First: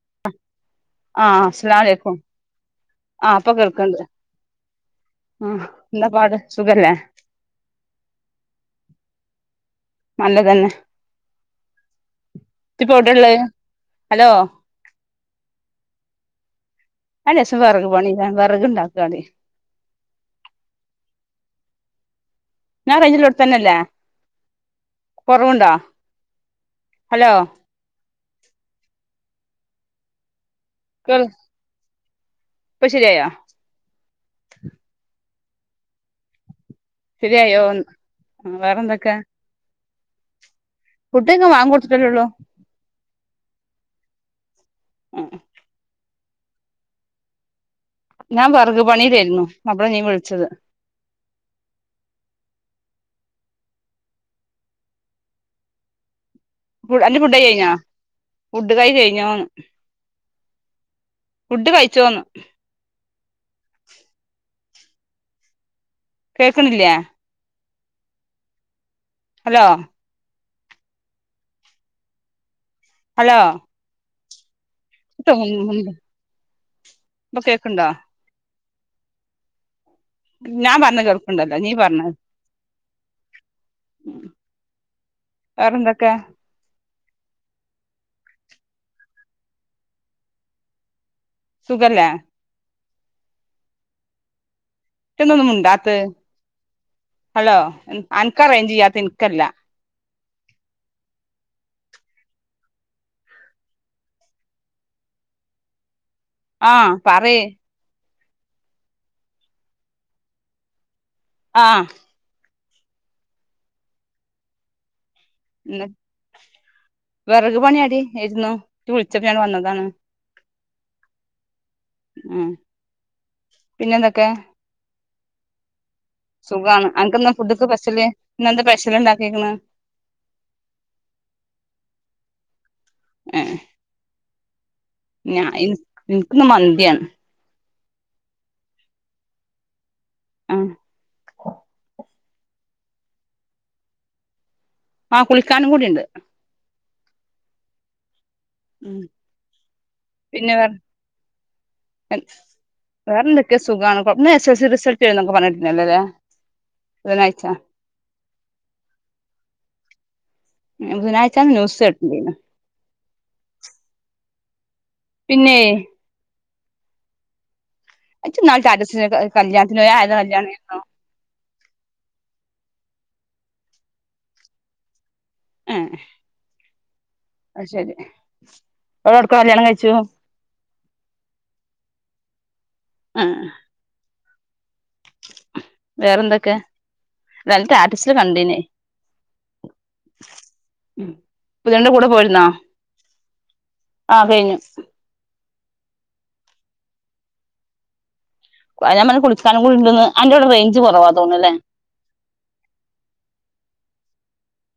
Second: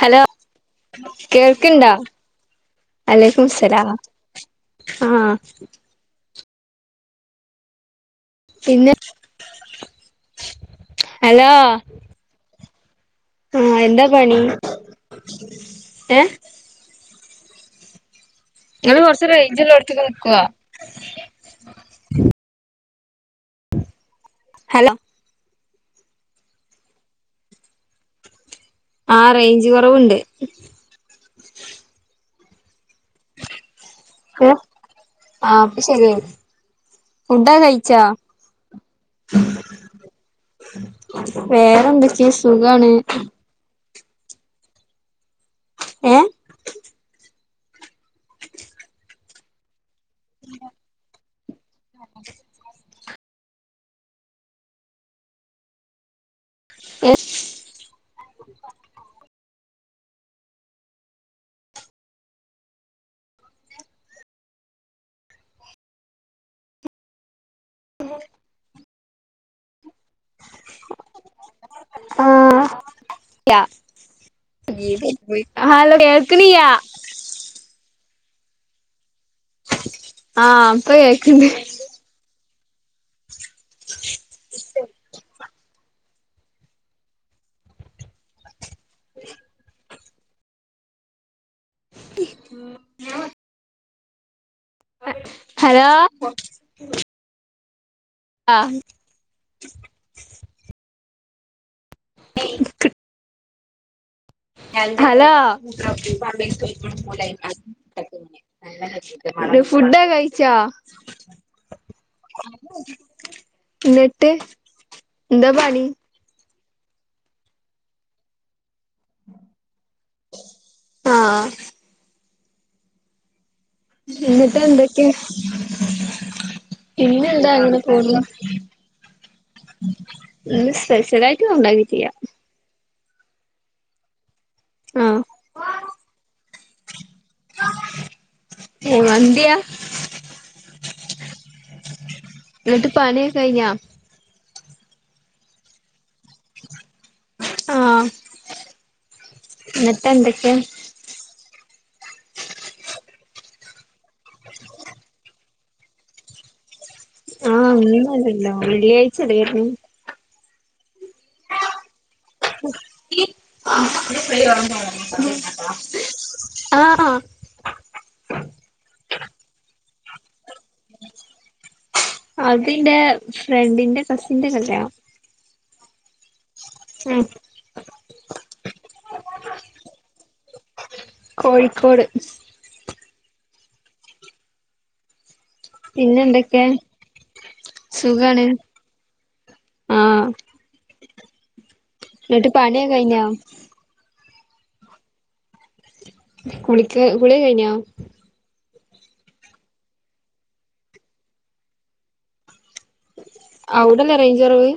Hello ആഹ് കേൾക്ക്ണ്ടാ അസ്സലാമലൈക്കും ആഹ് ഇപ്പൊ വലൈക്കുംസ്ലാം. കേൾക്കണ്ട് ആഹ് എന്താ പാട് സുഖല്ലേ? പിന്നെ നല്ലതന്നെ ഹലോ. ഇജ്പ്പൊ എവിടേള്ളേ. ആഹ് എന്താ പണി ഏഹ്. അഹ് ലേഷം വെറകുപണിലാണ് വെർ ഇങ്ങള് കൊർച്ച് റേഞ്ച്ള്ളോട്ത്ത്ക്ക് നിക്കാ. ഞാൻ റേഞ്ച്ള്ളോട്ത്തന്നല്ലേ. ഹലോ കൊറവുണ്ടോ ഹലോ. ആഹ് റേഞ്ച് കൊറവുണ്ട്. കേർ ഇപ്പൊ ശര്യായോ. ക്കെ ആഹ് ഇപ്പ ശെരിയായ്. ഫുഡാക് ശരിയായോ കഴിച്ചോ? ആഹ് വേറെന്തൊക്കെ ഫുഡൊക്കെ വാങ്ങി കൊടുത്തിട്ടല്ലേള്ളൂ വേറെന്തൊക്കെ സുഖാണ്. ആഹ്. ഏഹ്. ഞാൻ വെർക് പണിലേര്ന്നു അപ്പളാ നീ വിളിച്ചത്. [inaudible] ഫുഡ് അന്റെ ഫുഡായി കൈഞ്ഞോ? ഫുഡ് കഴി കയ്ഞ്ഞോന്ന് ഫുഡ് കയ്ച്ചോന്ന്? കേക്ക്ണില്ലേ? ഹലോ. ആഹ് ഹലോ യാ ഹലോ കേൾക്കണിയാ ഇപ്പൊ കേക്കുണ്ടോ. ആഹ് ഞാൻ ഇപ്പ പറഞ്ഞത് കേക്ക്ണ്ട് കേക്കുണ്ടല്ലോ നീ പറഞ്ഞത്. വേറെന്തക്കെ. സുഖല്ലേ ഇജ്ജെന്താ ഒന്നും ഹലോ മുണ്ടാത്ത് ഹലോ അൻക്കാ റേഞ്ച് ആഹ് ഇയ്യത്ത് ഇൻക്കല്ല. ഇൻക്ക് ഹലോ [unintelligible] ആഹ് പറയ് ഫുടൊക്കെ കഴിച്ചോ ആഹ് നിട്ട് എന്താ പണി വെറക് പണിയാടി ഏര്ന്നു ഇജ്ജ് വിളിച്ചപ്പോ ഞാന് വന്നതാണ് ആഹ് ഉം പിന്നെ എന്തൊക്കെ എന്നിട്ട് എന്തൊക്കെ. സുഖാണ് അൻക്ക്ന്താ പിന്നെന്താ ഫുഡ്ക്ക് അങ്ങനെ പശ്യല് ഇന്നെന്താ പശ്യല് ണ്ടാക്കിക്കണ് ഇന്ന്സ്പെഷലായിട്ട് ഒന്നും ഉണ്ടാക്കിട്ടില്ലാ ഏഹ് ആഹ് ഞ ഇൻക്ക് ഇൻക്കിന്ന് മന്തിയാണ്. കുയ്മാന്തിയാ ആഹ് ന്നിട്ട് പണിയൊക്കെ കഴിഞ്ഞാ ആഹ് കുളിക്കാനും കൂടിണ്ട്. ആഹ് എന്നിട്ട് എന്തൊക്കെ പിന്നെ വേറെ വേറെന്തെക്കേ സുഖാണ് കൊഴ് ഇന്ന് എസ് എൽ സി റിസൾട്ട് വരുന്നൊക്കെ പറഞ്ഞേട്ടിന്നല്ലൊലേ ആഹ് ഇന്നല്ലല്ലോ വെള്ളിയാഴ്ച്ചല്ലേ വര്ന്നത് ബുധനാഴ്ച്ചാന്ന് ന്യൂസ്‌ കേട്ടിണ്ടായിന്നു പിന്നെയ് ആഹ് ഇജ്ജ് ന്നാള് സ്റ്റാറ്റസില് കല്യാത്തിന് പോയിന്നു അതാരെ കല്ല്യാണേയ്ന്നു അതിന്റെ ഫ്രണ്ടിന്റെ കസിന്റെ കല്യാണം ഏഹ് ആഹ് അയ്ശരി ഓളെ എവിട്ക്കാകല്യാണം കഴിച്ചു കോഴിക്കോട്. ആഹ് പിന്നെ വേറെന്തൊക്കെ എന്തൊക്കെ അല്ല അന്റെ സ്റ്റാസ്റ്റില് സുഖാണ് കണ്ടീനെ ആഹ് ഉം പുതിയണ്ണിന്റെ കൂടെ പോയിരുന്നോ? എന്നിട്ട് പണിയൊക്കെ കഴിഞ്ഞോ ആ പേയിനു. കുളിക്ക കുളിഒക്കെ കഴിഞ്ഞോ അത ഞാൻ പറഞ്ഞു കുളിക്കാനും കൂടി ഉണ്ട്ന്ന് അന്റവുടെ റേഞ്ച് കുറവാ തോന്നൂല്ലേ. ഔടല്ലേ റേഞ്ച് കൊറവ്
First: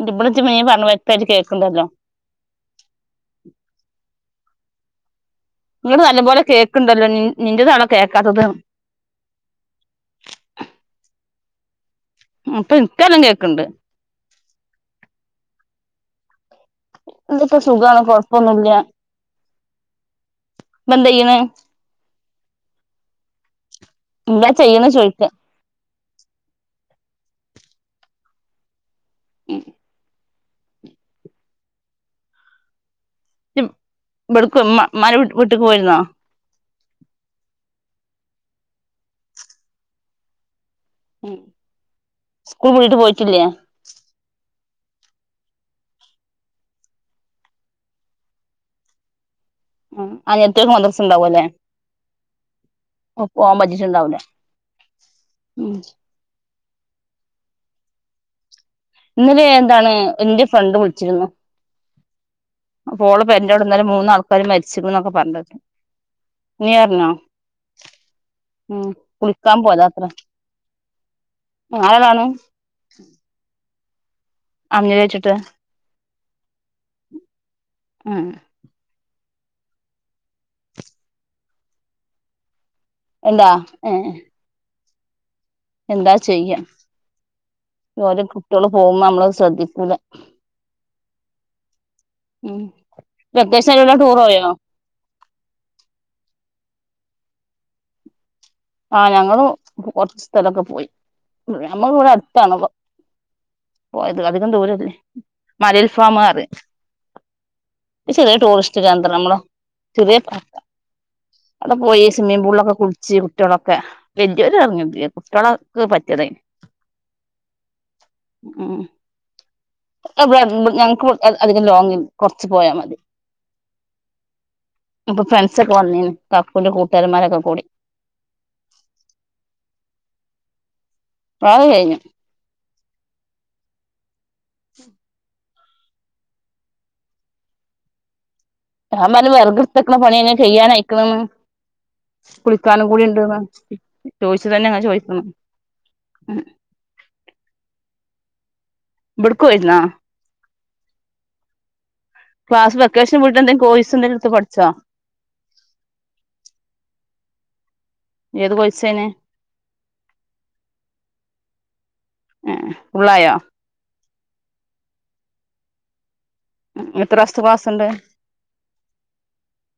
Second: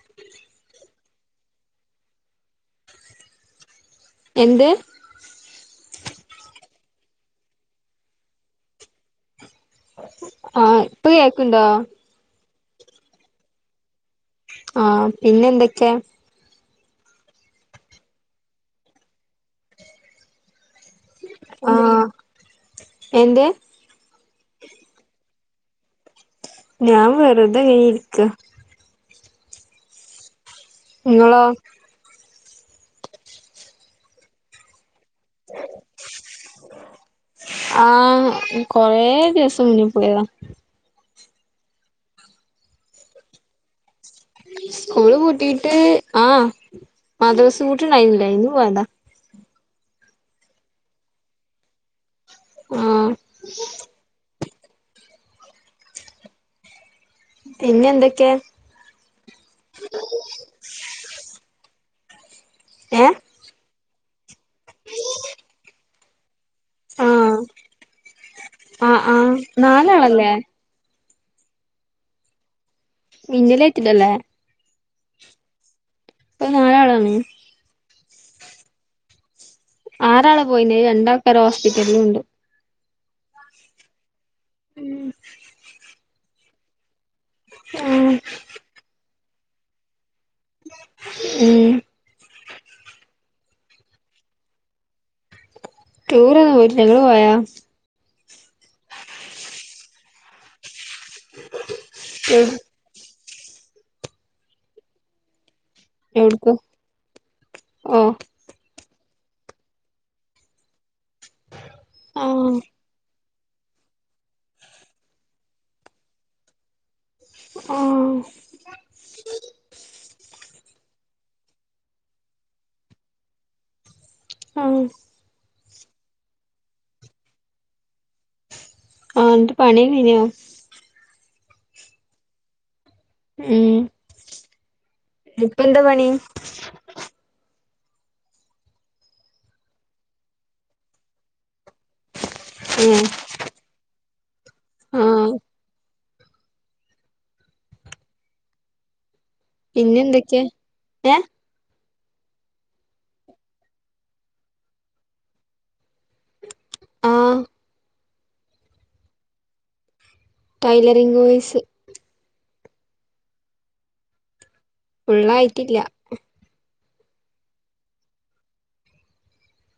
ന്നിട്ട് ബടെ ജ്ജ് നീ പറഞ്ഞ വ്യക്തായിട്ട് കേൾക്കണ്ടല്ലോ. എന്ത് നിങ്ങള് നല്ലപോലെ കേക്കണ്ടല്ലോ നിന്റെതാണോ കേൾക്കാത്തത്? ആഹ് ഇപ്പൊ കേക്കണ്ടോ? അപ്പൊ ഇൻല്ലാം കേൾക്കണ്ട് ആഹ് പിന്നെ എന്തൊക്കെയാ, എന്തപ്പോ സുഖണ് കൊഴപ്പൊന്നുല്ല ങ്ങളെന്താ ചെയ്യണേ ആഹ് എന്തെ എന്താ ചെയ്യണെ ചോദിക്ക ഞാൻ വെറുതെ ഇരിക്ക ഉം നിങ്ങളോ? യിപ് വെളുക്ക മ്മ മരവെട്ട് വിട്ട്ക്ക് പോയിരുന്നോ ആഹ് കൊറേ ദിവസം മുന്നി പോയതാ ഉം സ്കൂളുവിട്ട് പോയിട്ടില്ലേ സ്കൂള്പൂട്ടിട്ട് ആഹ് മദ്രസ പൂട്ടിണ്ടായില്ല ഇന്ന് പോയതാ ആഹ് ആയെത്തേക്ക് മദ്രസ ഉണ്ടാവുല്ലേ ആഹ് പ്പ പോവാൻ പറ്റിട്ടുണ്ടാവില്ല ഉം പിന്നെ എന്തൊക്കെയ പിന്നെ വേറെന്താണ് എന്റെ ഫ്രണ്ട് വിളിച്ചിരുന്നു അപ്പോ ഏഹ് ഓള് ഇപ്പൊ എന്റെവിടെന്നലും മൂന്നാൾക്കാര് മരിച്ചുന്നൊക്കെ പറഞ്ഞത് നീയറിഞ്ഞോ ആഹ് ഉം ആഹ് ആഹ് കുളിക്കാൻ പോയതത്രേ നാലാളല്ലേ ഞായറാണോ മിന്നലെഏറ്റില്ലല്ലേ അങ്ങനെറ്റിട്ട് ഇപ്പോ മഴയാണോ ഉം ആറാളെ പോയിനെ രണ്ടാള്ക്കാര് ഹോസ്പിറ്റലിലുണ്ട് എന്താ ഉം ഉം എന്താചെയ്യാ ഉം ഓരോ കുട്ടികള് പോകുമ്പോ നമ്മള് ശ്രദ്ധിക്കൂല ഉം ഉംഹ് വെക്കേഷന് എവിടെലും ടൂറോയോ? ടൂറോന്നും പോയിട്ടില്ല ഇങ്ങള് പോയാ ആഹ് ഞങ്ങള് കൊറച്ച് സ്ഥലൊക്കെ പോയി ഞമ്മൾ ഇവിടെ അടുത്താണ് പ്പ പോയത് അധികം ദൂരല്ലേ മലയിൽഫാമത് എവിട്ക്ക് ഓ ഒരു ചെറിയ ടൂറിസ്റ്റ് റ്റ് കേന്ദ്രം നമ്മള് ചെറിയ അവിടെ പോയി ആഹ് സ്വിമ്മിംഗപൂളിലൊക്കെ കുളിച്ച് കുട്ടിളൊക്കെ വെല്ലിയോര് ഇറങ്ങെന്നല്ല കുട്ടികള ഒക്കെ പറ്റിയതന് ആഹ് ഉംഹ് അ ഇവിടെ അടു ഞങ്ങക്ക് അധികം ലോങ്ങില്ല കുറച്ച് പോയാ മതി ആഹ് ഇപ്പൊ ഫ്രണ്ട്സക്കെവന്നെന് കാക്കൂന്റെ കൂട്ടുകരോമാരൊക്കെ കൂടി ആഹ് എന്നിട്ട് പണി കഴിഞ്ഞോ ആഹ് കഴിഞ്ഞു മ് ഇപ്പന്താ പണി. ഞാൻ പറഞ്ഞു വെറക് ട്ത്തക്ക്ണ പണിയങ്ങ് ചെയ കുളിക്കാനും കൂടി ഏഹ് ഇണ്ട്ന്ന് ചോയിച്ചതന്നെ അങ്ങെ ചോയിക്ക്ണ്. ആഹ് [unintelligible] പിന്നെന്തൊക്കെയാ ഏഹ്ഹ് ക്ലാസ് വെക്കേഷനയിട്ട കോയിസ്ങ്ക എന്തേലും എടുത് പഠിച്ചോ ആഹ ഏത് കോഴ്സ് ആണ്. Tailoring course. ആഹ് ഫുള്ളായോ? ഫുള്ളായിട്ടില്ല. എത്ര മാസത്തെ ക്ലാസ്സ് ഉണ്ട്.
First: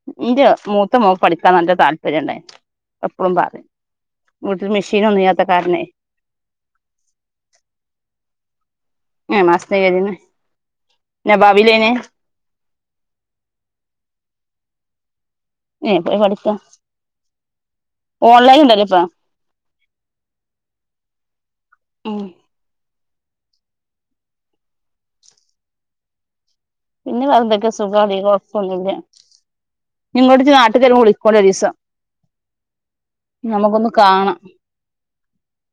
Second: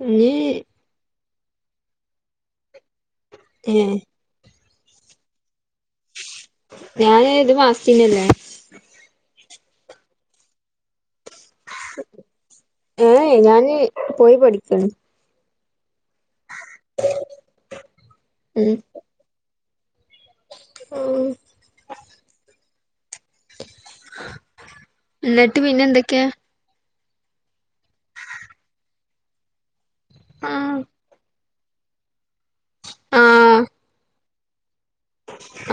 ഇനി ഇന്റെ മൂ ത മോൾക്ക് പഠിക്കാൻ നല്ല താല്പര്യംഉണ്ടയിന് എപ്പോഴും പറയും. ഏഹ് വീട്ടൽ മെഷീൻ ഒന്നുംഇല്ലാത്ത കാരണെ ഞാൻ ന് ഒരു മാസത്തിന് അല്ലേ. ഒരു മാസത്തിന് ക്കെറിന് നവാബില് എയിന്. ഏഹ ഞാന് പോയി പഠിക്കാണ്. ഏ പോയി പഠിക്ക ഓൺലൈൻ ഉം ഉണ്ടല്ലോ ഇപ്പം. ഉം ഉം എന്നട്ട് പിന്നെ എന്തൊക്കെ. പിന്നെ വെറ എന്തൊക്കെ സുഖ അധിക കുഴപ്പൊന്നില്ല നിങ്ങോട്ട് നാട്ട് ആഹ് വരുപം വിളിക്കണ്ടി ഒരു ദിവസം. ആഹ് നമുക്കൊന്ന് കാണാം.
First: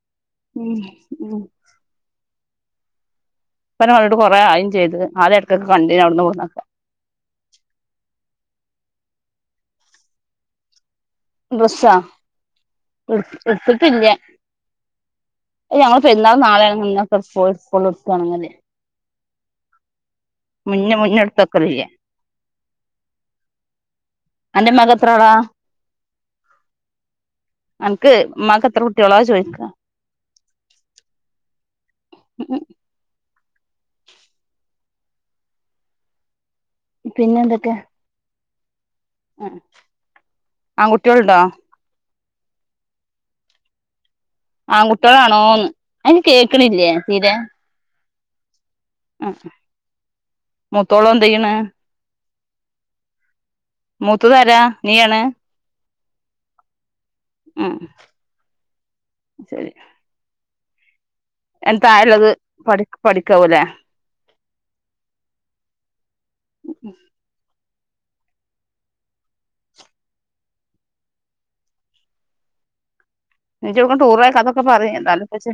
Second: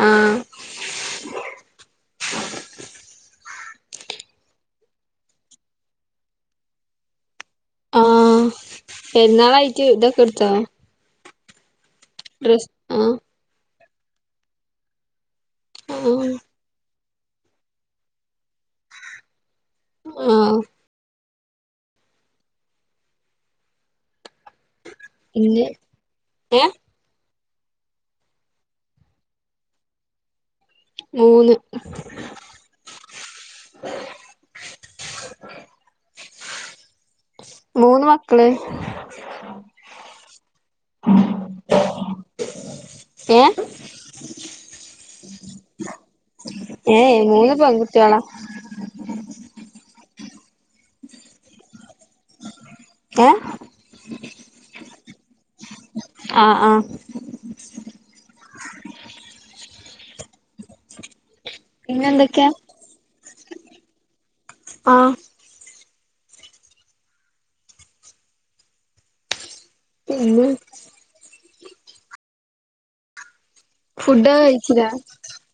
ആഹ് ഉം ഉം പിന്നെ ഇപ്പ കണ്ടിട് കുറെ ആയിം ചെയ്ത് ആദൃം എടക്ഒക്കൊ കണ്ടിന് അവിടുന്നും ഇവടുനും ഒകൊ. ആ പോരുനള് അയിട്ട് ഇതൊക്കെ എടുത്തോ. ഡ്രസ്സ്അ ഡ്രസ് ആ എടുത്തിട്ടില്ല ഞങ്ങ് ആഹ് പെരുനള് നാളെയണകി ഇനണ് എടുക. പോയി എടുകണകില്. ആഹ് മുന്നേ മുന്നെ ടുത്തക്കലില. അൻ്റ മക ഇന്ന് ഏ എനക്ക് ഉമാക്ക് എത്ര കുട്ടികളോോ ചോദിക്ക മൂന്ന്. പിന്നെ മൂന്ന് മക്കള്. ഉ ആൺകുട്ടികള്ഇണ്ട. ഏ ആകുട്ടികളാണോന്ന് അനക്ക് കേൾക്ക്ണില്ലേ ഏ തീരെ. മൂന്ന് പെൺകുട്ടികളാ ആ മൂത്തോള് എന്ത് ചെയ്യണ്. ഏ മൂത്തത് ആരാ നീയാണ്. ആഹ ആഹ് ഉം ശരി. അതിന് പിന്നെ തായള്ളത് എന്തൊക്കെയാ പഠി പഠിക്കാവൂല്ലേ ആഹ് പിന്നെ [unintelligible] ടൂറ് പോയ ഫുഡ് കതൊക്കെ കഴിച്ചില്ല പറഞ്ഞ എന്താല പച്ചേ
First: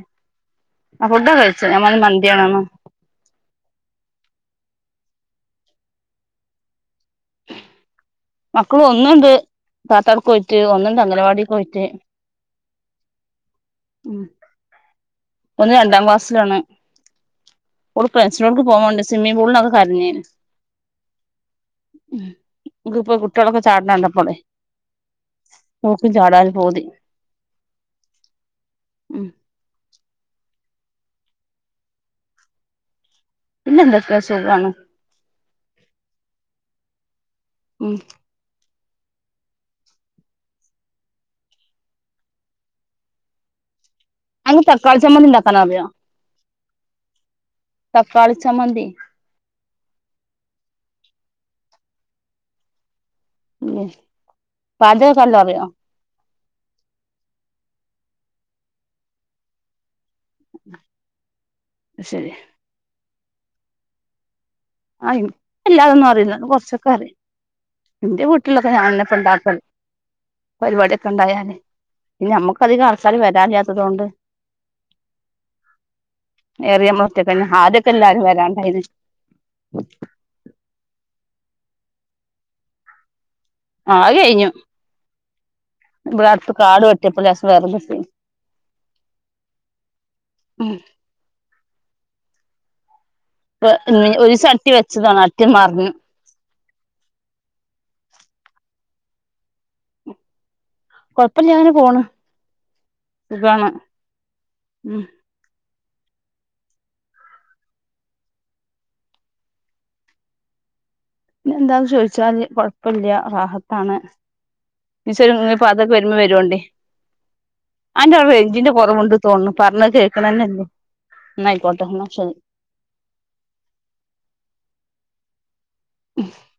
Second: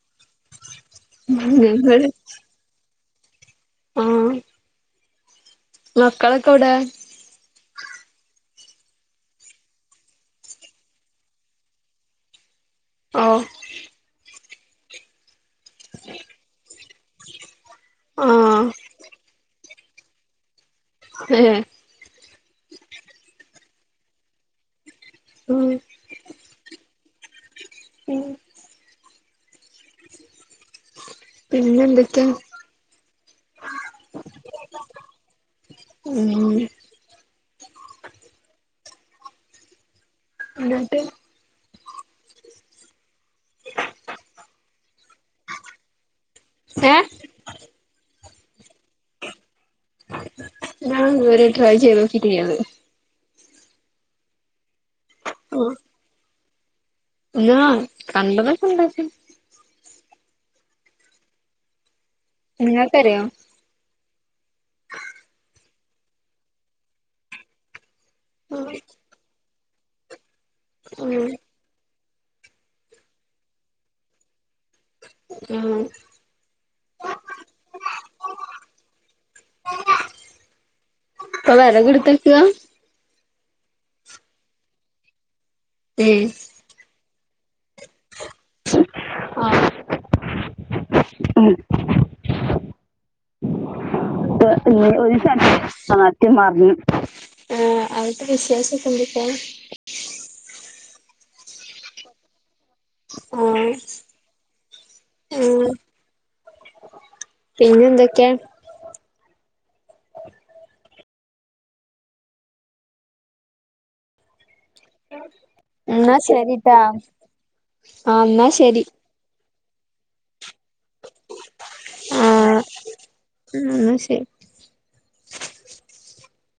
ആഹ് ഫുഡൊ കഴിച്ച ഞാ ഞങ്ങള് മന്തിയാണോ ആഹ് മക്കളൊക്കെ എവിടെ മക്കള് ഒന്നണ്ട് താത്താട് പോയിട്ട് ഒന്നുണ്ട് അംഗനവാടി പോയിട്ട് ഓ ഉം ഒന്ന് രണ്ടാം ക്ലാസ്സിലാണ് ഓള് ആ ഫൻസോർക്ക് പോണ്ട് സ്വിമ്മി പൂളിനൊക്കെ കഞ്ഞേന് ഏഹ് ഉം നക്ക്പ്പ പെൺകുട്ടികളൊക്കെ ചാടണണ്ടപ്പോളെ ഉം ഓൾക്ക് ചാടാൻ പൂതി ഉം ഉം പിന്നെന്തൊക്കെയാ? പിന്നെന്തൊക്കെ സുഖണ്. ഉം. ഉം. എന്നിട്ട് അനക്ക് തക്കാളി ചമ്മന്തി ഉണ്ടാക്കാൻ അറിയോ? ഏഹ് തക്കാളി ചമ്മന്തി. ഞാൻ ഇത് വരെ ട്രൈ ചെയ്തോക്കിട്ടില്ലത്. ഉം പചകക്കൊ നല്ലോണറിയോ? അത് [unintelligible] കണ്ടതൊക്കെ ഉണ്ടാക്കും. അയ്ശരി. നിങ്ങൾക്ക് അറിയോ? ആഹ് എനിക്ക് എല്ലാതൊന്നും അറിയില്ല എന്നാ കൊറച്ചൊക്കെ അറിയും. എന്റെ ആ വീട്ടിലൊക്കെ ആ ഞാനെപ്പൊ ഇണ്ടാക്കല് പരിപാടൊക്കെ ഇണ്ടായാലെ. പിന്നെ നമ്മുക്ക് അധികം ആൾക്കാർ വരല്യാത്തതുകൊണ്ട് ഏറിയ നമ്മൾ ഒറ്റെക്കെന്നെ ആദ്യക്കെ എല്ലാരും വരാണ്ടായിരുന്നു. ഇപ്പൊ വെറക്ക് എടുത്തക്കവാ? ആഹ് കയ്ഞ്ഞു ഇബടെ ഏ അടുത്ത് കാട് വെട്ടിയപ്പോ ലേസംവെറക്കിട്ടിനിം ആഹ് ഉം [unintelligible] ഒരീസം അട്ടി വെച്ചതാണ് അട്ടി മറിഞ്ഞു. ട്ടി മറ്ഞ്ഞു ആഹ് അവടുത്തെ വിശേശം ഒക്കെ എന്തുട്ടാ കുഴപ്പമില്ലാ അങ്ങനെ പോണ്. സുഖാണ് ആഹ് ഉം ആഹ് പിന്നെ എന്തൊക്കെയാ? പിന്നെന്താ ചോദിച്ചാല് കൊഴപ്പല്ല റാഹത്താണ്. ഒരീസ അതൊക്കെ വരുമ്പോ എന്നാ വരോണ്ടിം ശരിട്ടാ അനക്ക് ആഹ് എന്നാ അവടെറൈഞ്ചിന്റെ ശരി കൊറവുണ്ട്. തോന്നണു പറഞ്ഞ കേക്കണന്നല്ലെയ് എന്ന ആയിക്കോട്ടെ എന്ന ശരി. ആഹ് ഉം എന്നശരി. [inaudible]